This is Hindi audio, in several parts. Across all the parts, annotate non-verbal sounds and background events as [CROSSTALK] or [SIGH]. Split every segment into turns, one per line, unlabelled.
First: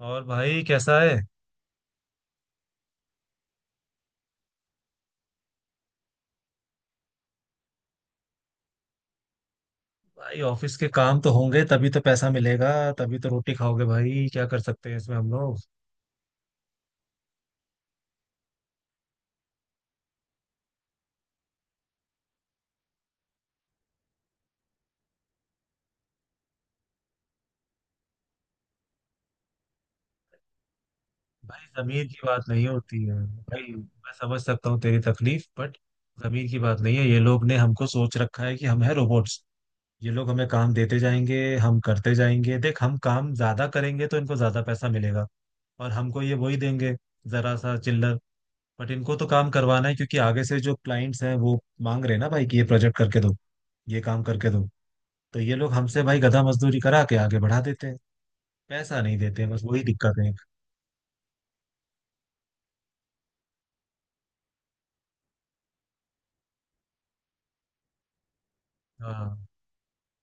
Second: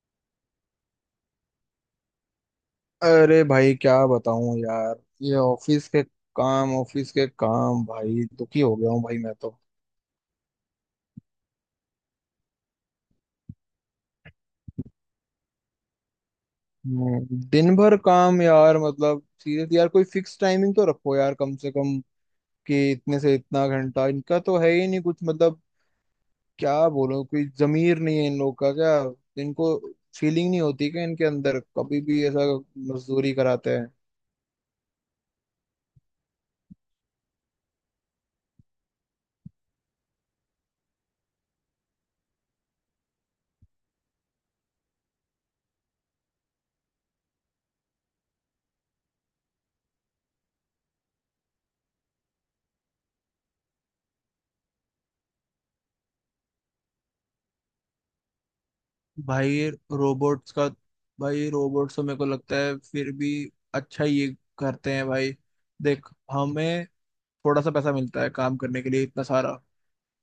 और भाई कैसा है।
अरे भाई, क्या बताऊं यार। ये ऑफिस के काम भाई, दुखी हो गया हूँ भाई मैं तो।
भाई ऑफिस के काम तो होंगे तभी तो पैसा मिलेगा। तभी तो रोटी खाओगे भाई। क्या कर सकते हैं इसमें हम लोग।
दिन भर काम यार, मतलब सीरियसली यार, कोई फिक्स टाइमिंग तो रखो यार कम से कम, कि इतने से इतना घंटा इनका तो है ही नहीं कुछ, मतलब क्या बोलो, कोई जमीर नहीं है इन लोग का क्या? इनको फीलिंग नहीं होती क्या इनके अंदर
भाई
कभी
जमीन की
भी
बात
ऐसा?
नहीं होती है
मजदूरी
भाई,
कराते हैं।
मैं समझ सकता हूँ तेरी तकलीफ, बट जमीन की बात नहीं है। ये लोग ने हमको सोच रखा है कि हम है रोबोट्स। ये लोग हमें काम देते जाएंगे, हम करते जाएंगे। देख हम काम ज्यादा करेंगे तो इनको ज्यादा पैसा मिलेगा और हमको ये वही देंगे, जरा सा चिल्लर। बट इनको तो काम करवाना है, क्योंकि आगे से जो क्लाइंट्स हैं वो मांग रहे हैं ना भाई कि ये प्रोजेक्ट करके दो, ये काम करके दो। तो ये लोग हमसे भाई गधा मजदूरी करा के आगे बढ़ा देते हैं, पैसा नहीं देते, बस
भाई,
वही दिक्कत है।
रोबोट्स का? भाई, रोबोट्स तो मेरे को लगता है फिर भी अच्छा ये करते हैं भाई। देख, हमें थोड़ा सा पैसा मिलता है काम करने के लिए इतना
हाँ,
सारा।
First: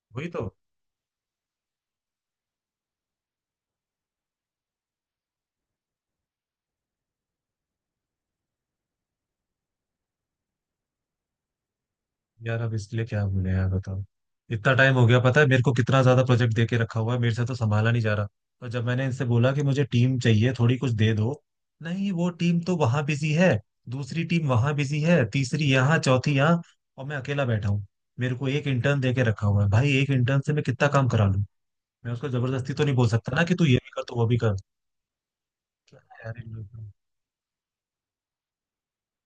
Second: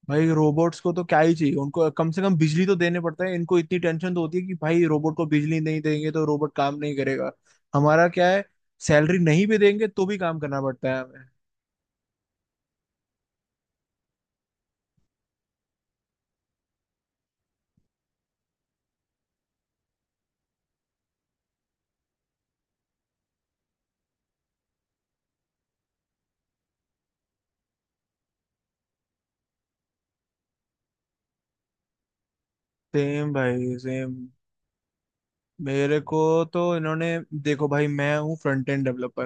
भाई,
वही तो।
रोबोट्स को तो क्या ही चाहिए, उनको कम से कम बिजली तो देने पड़ता है। इनको इतनी टेंशन तो होती है कि भाई रोबोट को बिजली नहीं देंगे तो रोबोट काम नहीं करेगा। हमारा क्या है, सैलरी नहीं भी देंगे तो भी काम करना पड़ता है हमें।
यार अब इसलिए क्या बोले यार बताओ। इतना टाइम हो गया, पता है मेरे को कितना ज्यादा प्रोजेक्ट दे के रखा हुआ है, मेरे से तो संभाला नहीं जा रहा। और जब मैंने इनसे बोला कि मुझे टीम चाहिए थोड़ी, कुछ दे दो, नहीं वो टीम तो वहां बिजी है, दूसरी टीम वहां बिजी है, तीसरी यहाँ, चौथी यहाँ, और मैं अकेला बैठा हूँ। मेरे को एक इंटर्न दे के रखा हुआ है भाई, एक इंटर्न से मैं कितना काम करा लूँ। मैं उसको जबरदस्ती तो नहीं बोल
सेम
सकता ना कि तू ये
भाई
भी कर
सेम।
तू वो भी कर। क्या
मेरे
है
को,
यार इन
तो
लोगों
इन्होंने, देखो भाई, मैं हूँ फ्रंट एंड डेवलपर।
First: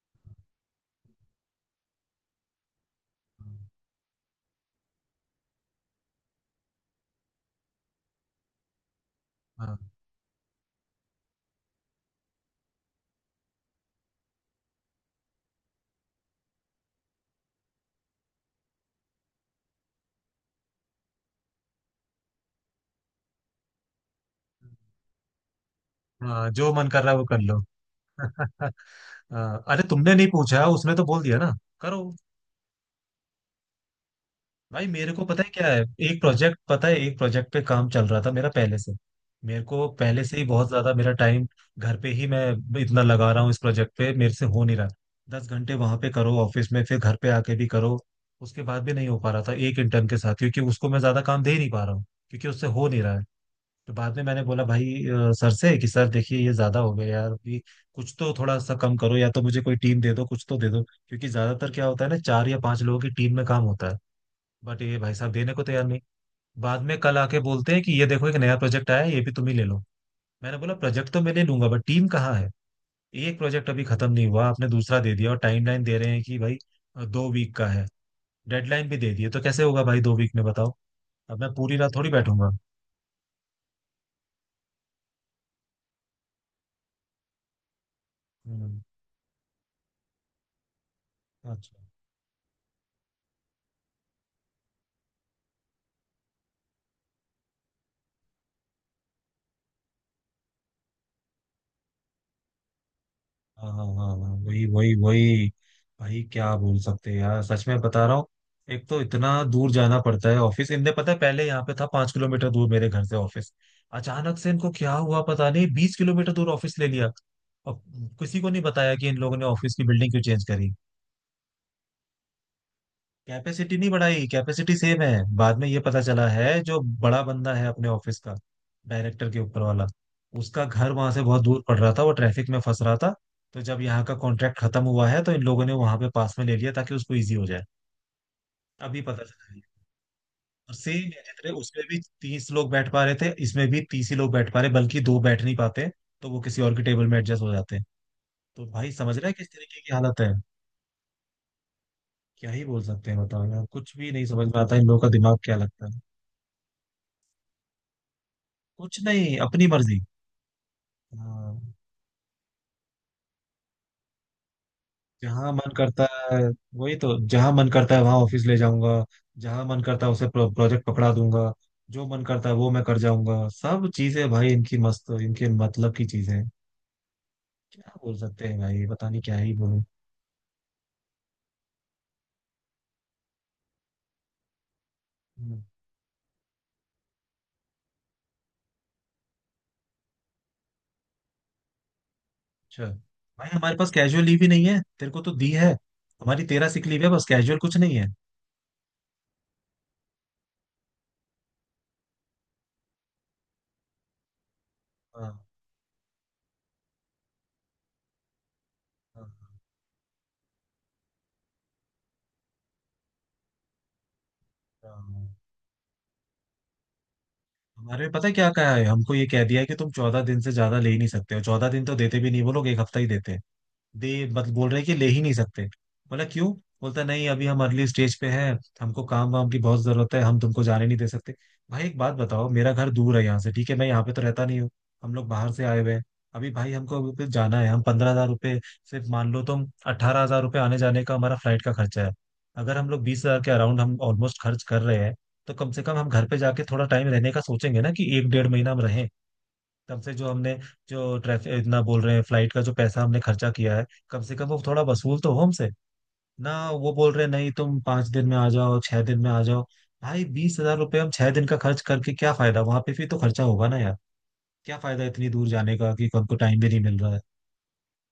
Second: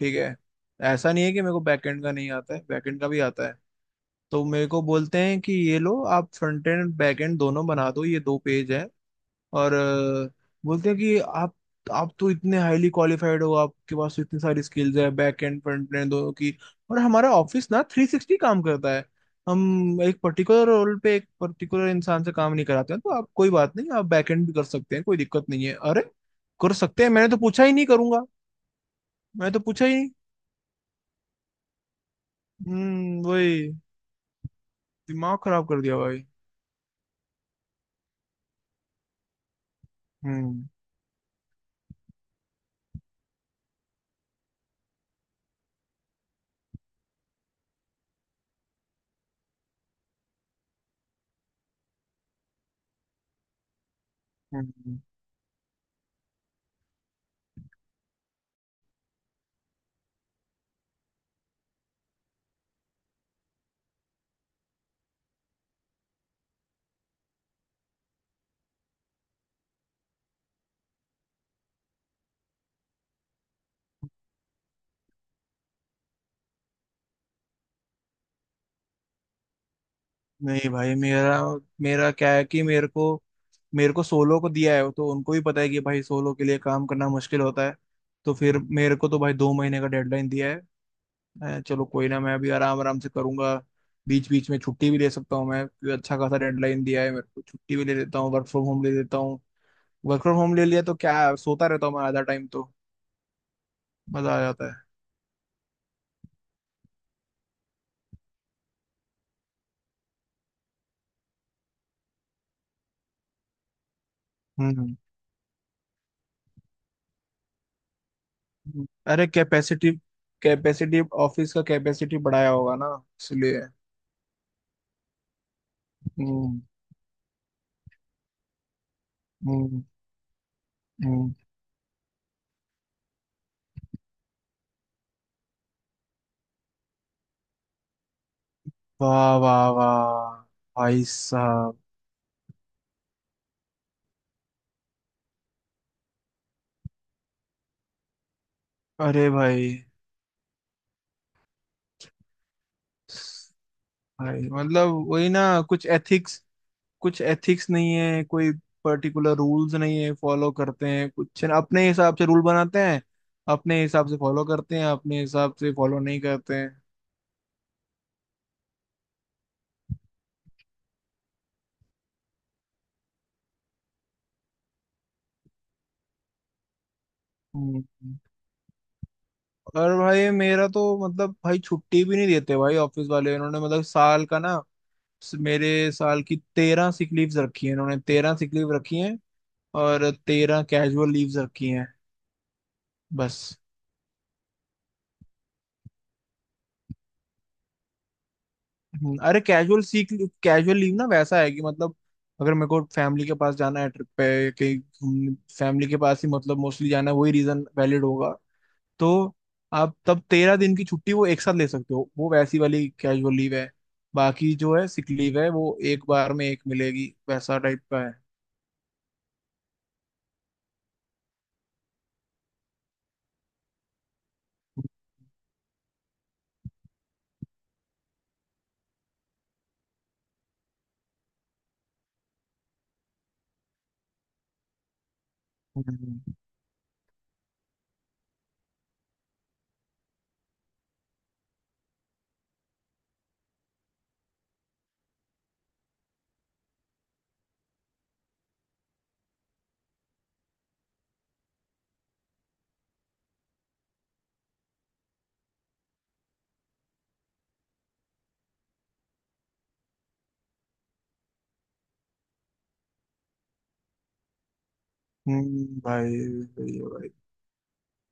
ठीक है। ऐसा नहीं है कि मेरे को बैकएंड का नहीं आता है, बैकएंड का भी आता है।
का।
तो मेरे को बोलते हैं कि ये लो, आप फ्रंट एंड बैक एंड दोनों बना दो, ये दो पेज है। और
हाँ,
बोलते हैं कि आप तो इतने हाईली क्वालिफाइड हो, आपके पास तो इतनी सारी स्किल्स है, बैक एंड फ्रंट एंड दोनों की। और हमारा ऑफिस ना थ्री सिक्सटी काम करता है। हम एक पर्टिकुलर रोल पे एक पर्टिकुलर इंसान से काम नहीं कराते हैं, तो आप कोई बात नहीं, आप बैक एंड भी कर सकते हैं, कोई दिक्कत नहीं है। अरे,
हाँ जो
कर
मन कर
सकते हैं!
रहा है वो
मैंने तो
कर लो।
पूछा ही नहीं, करूंगा।
[LAUGHS]
मैंने तो
हाँ, अरे
पूछा ही नहीं।
तुमने नहीं पूछा, उसने तो बोल दिया ना। करो।
वही,
भाई मेरे को
दिमाग
पता है क्या
खराब
है।
कर दिया
एक
भाई।
प्रोजेक्ट, पता है, एक प्रोजेक्ट पे काम चल रहा था मेरा पहले से, मेरे को पहले से ही
हम्म
बहुत ज्यादा मेरा टाइम घर पे ही मैं इतना लगा रहा हूँ इस प्रोजेक्ट पे, मेरे से हो नहीं रहा। 10 घंटे वहां पे करो ऑफिस में, फिर घर पे आके भी करो, उसके बाद भी नहीं हो पा रहा था, एक इंटर्न के साथ, क्योंकि उसको मैं ज्यादा काम दे ही नहीं पा रहा हूँ क्योंकि उससे हो नहीं रहा है। तो बाद में मैंने बोला भाई
हम्म।
सर से कि सर देखिए ये ज्यादा हो गया यार अभी, कुछ तो थोड़ा सा कम करो, या तो मुझे कोई टीम दे दो, कुछ तो दे दो, क्योंकि ज्यादातर क्या होता है ना, चार या पांच लोगों की टीम में काम होता है। बट ये भाई साहब देने को तैयार नहीं। बाद में कल आके बोलते हैं कि ये देखो एक नया प्रोजेक्ट आया है, ये भी तुम ही ले लो। मैंने बोला प्रोजेक्ट तो मैं ले लूंगा, बट टीम कहाँ है। एक प्रोजेक्ट अभी खत्म नहीं हुआ, आपने दूसरा दे दिया, और टाइमलाइन दे रहे हैं कि भाई 2 वीक का है, डेडलाइन भी दे दी है। तो कैसे होगा भाई 2 वीक में
नहीं
बताओ।
भाई, मेरा
अब मैं पूरी रात
मेरा
थोड़ी
क्या है
बैठूंगा।
कि मेरे को सोलो को दिया है, तो उनको भी पता है कि भाई सोलो के लिए काम करना मुश्किल होता है। तो फिर
हम्म।
मेरे को तो भाई 2 महीने का डेडलाइन दिया है।
अच्छा।
चलो कोई ना, मैं अभी आराम आराम से करूंगा। बीच बीच में छुट्टी भी ले सकता हूँ मैं, क्योंकि अच्छा खासा डेडलाइन दिया है मेरे को, छुट्टी भी ले लेता हूँ, वर्क फ्रॉम होम ले लेता हूँ। वर्क फ्रॉम होम ले लिया तो क्या है, सोता रहता हूँ मैं आधा टाइम तो।
हाँ हाँ हाँ हाँ,
मजा आ
वही
जाता है।
वही वही। भाई क्या बोल सकते हैं यार, सच में बता रहा हूँ। एक तो इतना दूर जाना पड़ता है ऑफिस, इनने, पता है, पहले यहाँ पे था 5 किलोमीटर दूर मेरे घर से ऑफिस। अचानक से इनको क्या
हम्म
हुआ पता नहीं, 20 किलोमीटर दूर ऑफिस ले लिया। और किसी को नहीं
हम्म।
बताया कि इन
अरे,
लोगों ने ऑफिस की
कैपेसिटी
बिल्डिंग क्यों चेंज करी।
कैपेसिटी ऑफिस का कैपेसिटी बढ़ाया होगा ना, इसलिए।
कैपेसिटी नहीं बढ़ाई, कैपेसिटी सेम है। बाद में ये पता चला है,
हम्म
जो बड़ा बंदा है अपने ऑफिस का, डायरेक्टर के ऊपर
हम्म
वाला, उसका घर वहां से
हम्म।
बहुत दूर पड़ रहा था, वो ट्रैफिक में फंस रहा था। तो जब यहाँ का कॉन्ट्रैक्ट खत्म हुआ है, तो इन लोगों ने वहां पे पास में ले लिया ताकि उसको इजी हो जाए। अभी पता
वाह
चला है।
वाह वाह!
और सेम
भाई
है, जितने
साहब!
उसमें भी 30 लोग बैठ पा रहे थे, इसमें भी 30 ही लोग बैठ पा रहे, बल्कि दो बैठ नहीं पाते, तो वो किसी और के टेबल में एडजस्ट हो जाते हैं। तो भाई समझ रहा
अरे
है किस
भाई!
तरीके की हालत है। क्या ही बोल सकते हैं बताओ यार, कुछ भी नहीं
भाई
समझ में आता इन
मतलब
लोगों का,
वही
दिमाग
ना,
क्या लगता
कुछ
है,
एथिक्स कुछ एथिक्स नहीं है कोई,
कुछ
पर्टिकुलर
नहीं, अपनी
रूल्स नहीं
मर्जी।
है, फॉलो करते हैं कुछ ना
हाँ,
अपने हिसाब से, रूल बनाते हैं अपने हिसाब से, फॉलो करते हैं अपने
जहाँ
हिसाब
मन
से, फॉलो
करता
नहीं
है।
करते हैं।
वही तो, जहाँ मन करता है वहां ऑफिस ले जाऊंगा, जहाँ मन करता है उसे प्रोजेक्ट पकड़ा दूंगा, जो मन करता है वो मैं कर जाऊंगा। सब चीजें भाई इनकी मस्त, इनके मतलब की चीजें हैं।
हम्म
क्या बोल
हम्म।
सकते हैं भाई, पता नहीं क्या ही बोलूं।
और भाई मेरा तो मतलब भाई, छुट्टी भी नहीं देते भाई ऑफिस वाले इन्होंने, मतलब साल का ना,
हम्म।
मेरे साल की 13 सिक लीव्स रखी है इन्होंने, 13 सिक लीव रखी है। और 13 कैजुअल लीव्स रखी हैं,
अच्छा, भाई
बस।
हमारे पास कैजुअल लीव ही नहीं है, तेरे को तो दी है। हमारी 13 सिक लीव है बस, कैजुअल कुछ नहीं है।
अरे, कैजुअल लीव ना वैसा है कि, मतलब अगर मेरे को फैमिली के पास जाना है ट्रिप पे कहीं।
हाँ
फैमिली के पास ही मतलब मोस्टली जाना है, वही रीजन वैलिड होगा। तो
हाँ
आप तब 13 दिन की छुट्टी वो एक साथ ले सकते हो, वो वैसी वाली कैजुअल लीव है। बाकी जो है
हाँ,
सिक
हाँ।
लीव है, वो एक बार में एक मिलेगी, वैसा टाइप का
हमारे, पता
है।
है क्या कहा है हमको, ये कह दिया है कि तुम 14 दिन से ज्यादा ले ही नहीं सकते हो। 14 दिन तो देते भी नहीं वो लोग, एक हफ्ता ही देते हैं। दे, मतलब बोल रहे हैं कि ले ही नहीं सकते। बोला क्यों? बोलता, नहीं अभी हम अर्ली स्टेज पे हैं, हमको काम वाम की बहुत जरूरत है, हम तुमको जाने नहीं दे सकते। भाई एक बात बताओ, मेरा घर दूर है यहाँ से, ठीक है, मैं यहाँ पे तो रहता नहीं हूँ, हम लोग बाहर से आए हुए हैं।
हम्म
अभी भाई हमको अभी पे जाना है, हम 15,000 रुपये, सिर्फ मान लो तुम 18,000 रुपये आने जाने का हमारा फ्लाइट का खर्चा है, अगर हम लोग 20,000 के अराउंड हम ऑलमोस्ट खर्च कर रहे हैं, तो कम से कम हम घर पे जाके थोड़ा टाइम रहने का सोचेंगे ना, कि एक डेढ़ महीना हम रहें। कम से जो हमने जो ट्रैफिक इतना बोल रहे हैं, फ्लाइट का जो पैसा हमने खर्चा किया है, कम से कम वो थोड़ा वसूल तो हो हमसे ना। वो बोल रहे हैं नहीं, तुम 5 दिन में आ जाओ, 6 दिन में आ जाओ। भाई 20,000 रुपये हम 6 दिन का खर्च करके क्या फायदा, वहां पे भी तो खर्चा होगा ना यार। क्या फायदा इतनी दूर जाने
हम्म।
का, कि
भाई,
हमको टाइम भी
सही
नहीं
है
मिल
भाई।
रहा है।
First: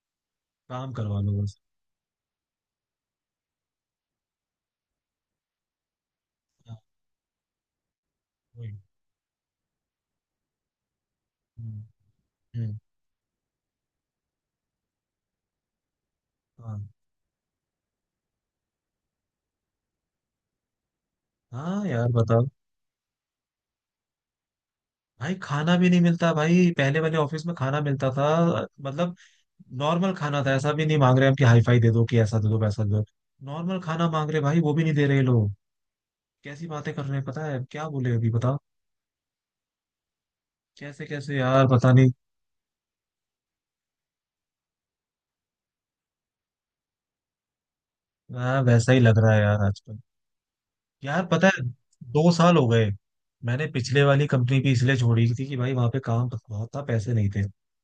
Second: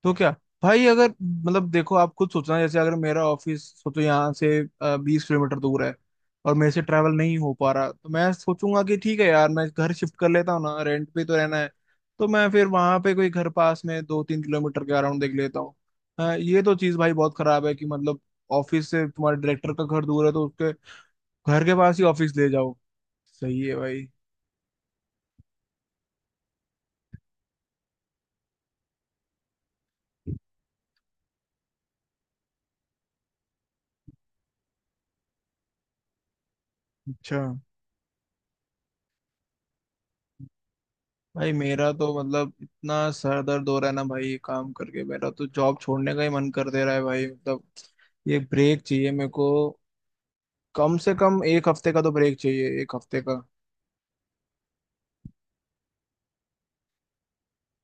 तो क्या भाई,
काम
अगर
करवा लो बस।
मतलब देखो आप खुद सोचना, जैसे अगर मेरा ऑफिस सोचो यहाँ से 20 किलोमीटर दूर है, और मेरे
हाँ,
से ट्रैवल नहीं हो पा रहा, तो मैं
वही।
सोचूंगा कि ठीक है यार, मैं घर शिफ्ट कर लेता हूँ ना, रेंट पे तो रहना है।
हम्म,
तो मैं फिर
हम्म,
वहां पे कोई घर पास में 2-3 किलोमीटर के अराउंड देख लेता हूँ। हाँ, ये तो
हाँ
चीज़ भाई बहुत खराब है कि, मतलब ऑफिस से तुम्हारे डायरेक्टर का घर दूर है तो उसके घर के
हाँ
पास ही
यार
ऑफिस
बताओ।
ले जाओ। सही है भाई।
भाई खाना भी नहीं मिलता, भाई पहले वाले ऑफिस में खाना मिलता था, मतलब नॉर्मल खाना था, ऐसा भी नहीं मांग रहे हम कि हाई फाई दे दो कि ऐसा दे दो वैसा दे दो, नॉर्मल खाना मांग रहे भाई, वो भी नहीं दे रहे लोग। कैसी बातें कर रहे हैं,
अच्छा,
पता है क्या बोले अभी बताओ, कैसे कैसे
भाई
यार पता
मेरा तो
नहीं।
मतलब इतना सर दर्द हो रहा है ना भाई, ये काम करके मेरा तो जॉब छोड़ने का ही मन कर दे रहा है भाई, मतलब ये
हाँ,
ब्रेक
वैसा ही
चाहिए
लग
मेरे
रहा है
को।
यार आजकल।
कम से
यार
कम
पता है,
एक हफ्ते का तो
दो
ब्रेक
साल हो
चाहिए,
गए,
एक हफ्ते का।
मैंने पिछले वाली कंपनी भी इसलिए छोड़ी थी कि भाई वहां पे काम बहुत था, पैसे नहीं थे,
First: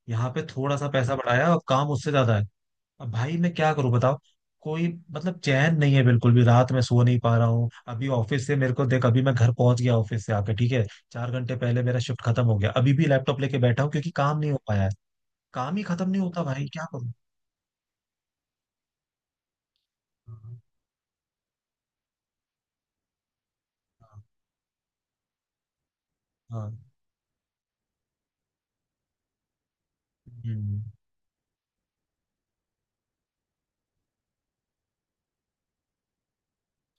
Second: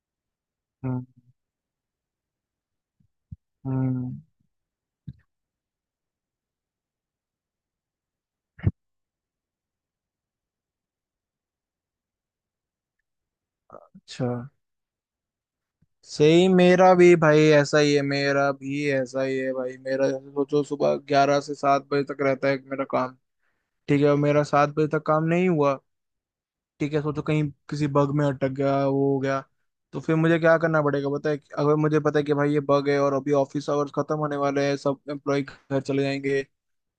यहाँ पे थोड़ा सा
हम्म
पैसा बढ़ाया और काम उससे ज्यादा है। अब भाई मैं क्या करूं बताओ।
हम्म।
कोई, मतलब, चैन नहीं है बिल्कुल भी, रात में सो नहीं पा रहा हूँ। अभी ऑफिस से, मेरे को देख, अभी मैं घर पहुंच गया ऑफिस से आके, ठीक है, 4 घंटे पहले मेरा शिफ्ट खत्म हो गया, अभी भी लैपटॉप लेके बैठा हूँ क्योंकि
अच्छा,
काम नहीं हो पाया है। काम ही खत्म नहीं होता
सही।
भाई, क्या
मेरा
करूँ।
भी भाई ऐसा ही है, मेरा भी ऐसा ही है भाई। मेरा जैसे
हाँ
सोचो, सुबह 11 से 7 बजे तक रहता है मेरा काम। ठीक है। और मेरा 7 बजे तक काम नहीं हुआ,
हाँ।
ठीक है, सोचो कहीं किसी बग में अटक गया, वो हो गया। तो फिर मुझे क्या करना
हम्म,
पड़ेगा, पता है? अगर मुझे पता है कि भाई ये बग है और अभी ऑफिस आवर्स खत्म होने वाले हैं, सब एम्प्लॉय घर चले जाएंगे,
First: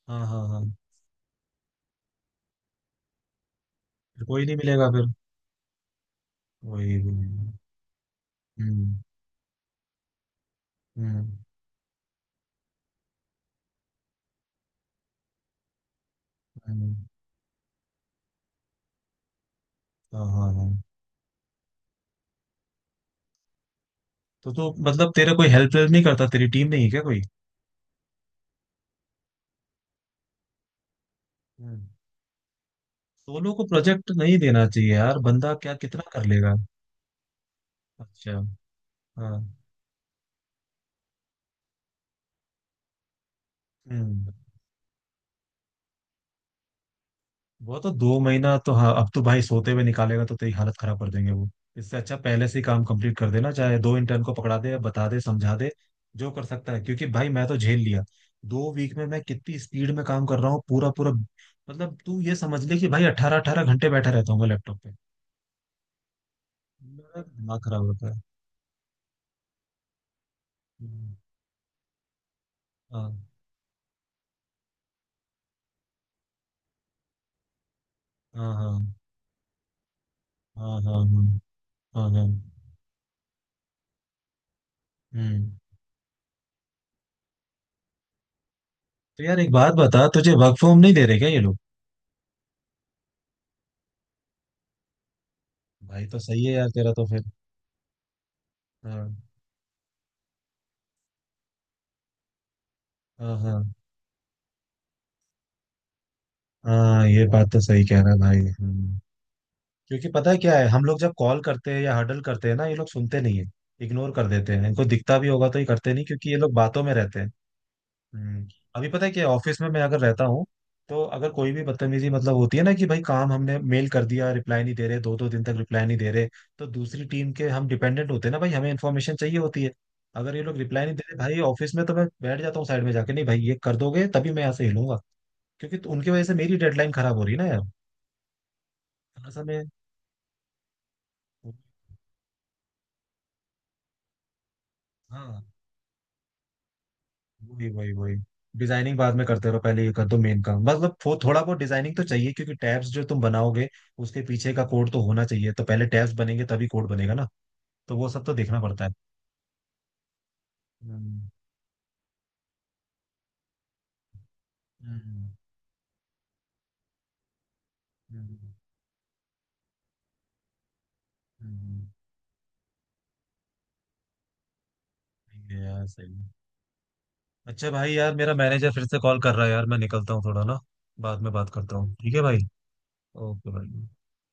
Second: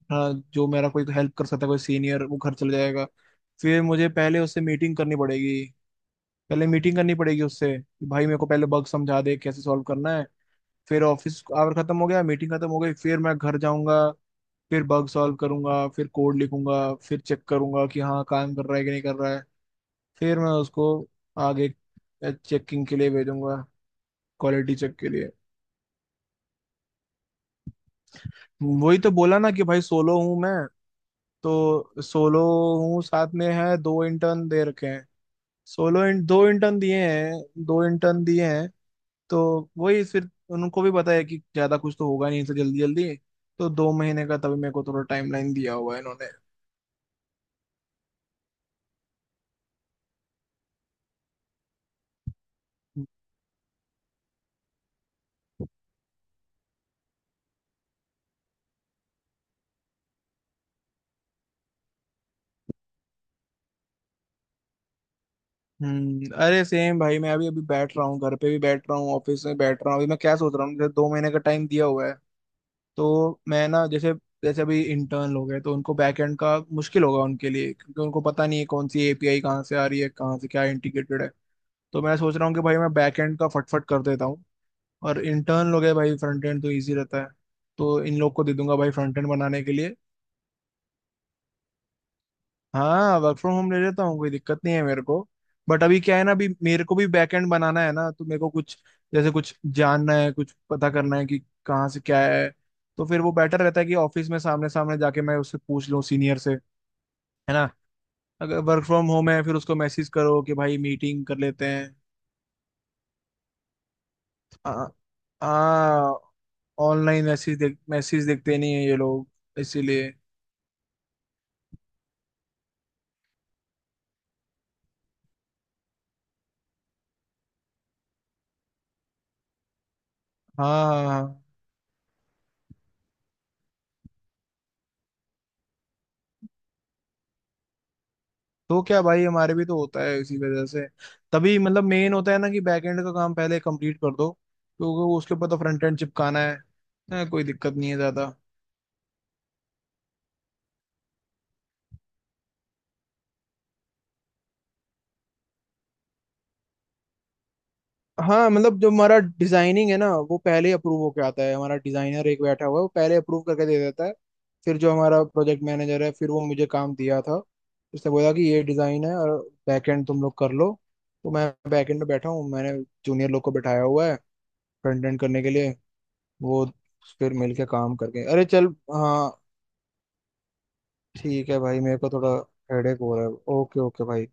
हाँ
हाँ,
हाँ हाँ।
जो मेरा कोई हेल्प कर सकता है, कोई सीनियर, वो घर चले जाएगा। फिर मुझे
फिर
पहले
कोई नहीं
उससे
मिलेगा
मीटिंग
फिर।
करनी पड़ेगी, पहले मीटिंग
वही
करनी
वही।
पड़ेगी उससे, कि भाई मेरे को पहले बग
हम्म।
समझा दे कैसे सॉल्व करना है। फिर
हम्म।
ऑफिस आवर खत्म हो गया, मीटिंग खत्म हो गई, फिर मैं घर जाऊंगा, फिर बग सॉल्व करूंगा, फिर कोड लिखूंगा,
हम्म,
फिर चेक करूंगा कि हाँ काम कर रहा है कि नहीं कर रहा है,
हाँ
फिर मैं
हाँ हाँ।
उसको आगे चेकिंग के लिए भेजूंगा,
तो
क्वालिटी चेक के
मतलब
लिए।
तेरा कोई हेल्प हेल्प नहीं करता, तेरी टीम नहीं है क्या कोई?
वही तो बोला ना कि भाई, सोलो हूँ मैं,
हम्म।
तो सोलो हूँ, साथ में
सोलो को
है दो
प्रोजेक्ट नहीं
इंटर्न दे
देना
रखे
चाहिए
हैं।
यार, बंदा क्या कितना कर
दो
लेगा।
इंटर्न दिए हैं, दो इंटर्न
अच्छा,
दिए हैं।
हाँ।
तो वही फिर, उनको भी पता है कि ज्यादा कुछ तो होगा नहीं इनसे जल्दी जल्दी। तो 2
हम्म।
महीने का तभी मेरे को थोड़ा टाइमलाइन दिया हुआ है इन्होंने।
वो तो 2 महीना तो, हाँ अब तो भाई सोते हुए निकालेगा तो तेरी हालत खराब कर देंगे वो। इससे अच्छा पहले से ही काम कंप्लीट कर देना चाहे दो इंटर्न को पकड़ा दे, बता दे, समझा दे, जो कर सकता है, क्योंकि भाई मैं तो झेल लिया। 2 वीक में मैं कितनी स्पीड में काम कर रहा हूँ पूरा पूरा। मतलब तू ये समझ ले कि भाई अट्ठारह अट्ठारह घंटे बैठा रहता हूँ मैं लैपटॉप पे।
अरे सेम भाई,
मेरा
मैं अभी
दिमाग
अभी
खराब
बैठ रहा
होता
हूँ,
है।
घर पे भी बैठ रहा हूँ, ऑफिस में बैठ रहा हूँ, अभी मैं क्या सोच रहा हूँ, जैसे दो
हम्म,
महीने का टाइम दिया हुआ है,
हाँ
तो मैं ना जैसे, जैसे अभी इंटर्न लोग हैं तो उनको बैकएंड का मुश्किल होगा उनके लिए, क्योंकि उनको पता
हाँ
नहीं है
हाँ
कौन सी एपीआई कहाँ से आ रही है, कहाँ से क्या
हाँ। हाँ
इंटीग्रेटेड
हाँ
है। तो
हाँ
मैं
हाँ,
सोच रहा हूँ कि भाई, मैं बैकएंड का फटफट कर देता हूँ, और
हम्म।
इंटर्न लोग है भाई, फ्रंट एंड तो ईजी रहता है, तो इन लोग को दे दूंगा भाई फ्रंट
तो
एंड
यार एक
बनाने के
बात
लिए।
बता, तुझे वर्क फ्रॉम नहीं दे रहे क्या ये लोग?
हाँ, वर्क फ्रॉम होम ले लेता हूँ, कोई दिक्कत नहीं है मेरे को। बट अभी
भाई
क्या
तो
है ना,
सही
अभी
है यार
मेरे
तेरा
को
तो
भी
फिर।
बैकएंड बनाना है ना, तो मेरे को कुछ
हाँ
जैसे कुछ जानना है, कुछ पता करना है कि कहाँ से क्या है। तो फिर वो
हाँ
बेटर
हाँ
रहता है कि ऑफिस में सामने सामने जाके मैं उससे पूछ लूँ, सीनियर से है
हाँ, ये बात तो
ना,
सही कह रहा है भाई।
अगर वर्क
हम्म।
फ्रॉम होम है फिर उसको मैसेज
क्योंकि पता है
करो कि
क्या है,
भाई
हम लोग जब
मीटिंग कर
कॉल
लेते
करते हैं
हैं।
या हडल करते हैं ना, ये लोग सुनते नहीं है, इग्नोर कर देते हैं,
आ,
इनको दिखता भी होगा तो ये करते नहीं,
आ,
क्योंकि ये लोग बातों में रहते
ऑनलाइन
हैं।
मैसेज देख, मैसेज
हम्म,
देखते नहीं है
अभी
ये
पता है कि
लोग,
ऑफिस में मैं अगर
इसीलिए।
रहता हूँ, तो अगर कोई भी बदतमीजी, मतलब, होती है ना, कि भाई काम हमने मेल कर दिया, रिप्लाई नहीं दे रहे, दो दो दिन तक रिप्लाई नहीं दे रहे, तो दूसरी टीम के हम डिपेंडेंट होते हैं ना भाई, हमें इन्फॉर्मेशन चाहिए होती है, अगर ये लोग रिप्लाई
हाँ
नहीं दे
हाँ
रहे भाई
हाँ,
ऑफिस में, तो मैं बैठ जाता हूँ साइड में जाके, नहीं भाई ये कर दोगे तभी मैं यहाँ से हिलूंगा। क्योंकि तो उनकी वजह से मेरी डेडलाइन खराब हो रही है ना यार।
तो क्या भाई,
थोड़ा सा
हमारे
मैं,
भी तो होता है इसी वजह से। तभी मतलब मेन होता है ना कि बैकएंड का काम पहले कंप्लीट कर दो, क्योंकि उसके
हाँ,
ऊपर तो फ्रंट एंड चिपकाना है। हाँ, कोई
वही
दिक्कत नहीं
वही
है
वही।
ज्यादा।
डिजाइनिंग बाद में करते रहो, पहले ये कर दो मेन काम, मतलब वो थोड़ा बहुत डिजाइनिंग तो चाहिए, क्योंकि टैब्स जो तुम बनाओगे उसके पीछे का कोड तो होना चाहिए, तो पहले टैब्स बनेंगे तभी कोड बनेगा ना, तो वो सब तो
हाँ,
देखना
मतलब
पड़ता
जो
है।
हमारा डिजाइनिंग है ना, वो पहले अप्रूव
हम्म,
होके आता है, हमारा डिजाइनर एक बैठा हुआ है, वो पहले अप्रूव करके दे देता है। फिर जो हमारा
हम्म,
प्रोजेक्ट मैनेजर है, फिर वो मुझे काम दिया था, उसने बोला कि
हम्म,
ये डिजाइन है, और बैकएंड तुम लोग कर लो। तो मैं
हम्म,
बैकएंड में बैठा हूँ, मैंने जूनियर लोग को बैठाया हुआ है फ्रंट एंड करने के
सही है
लिए।
यार, सही है।
वो, फिर मिलके
अच्छा भाई,
काम
यार
करके,
मेरा
अरे चल।
मैनेजर फिर से कॉल कर
हाँ।
रहा है, यार मैं निकलता हूँ थोड़ा ना, बाद में बात
ठीक है
करता
भाई,
हूँ,
मेरे को
ठीक है
थोड़ा
भाई।
हेडेक हो रहा है।
ओके
ओके
भाई।
ओके भाई।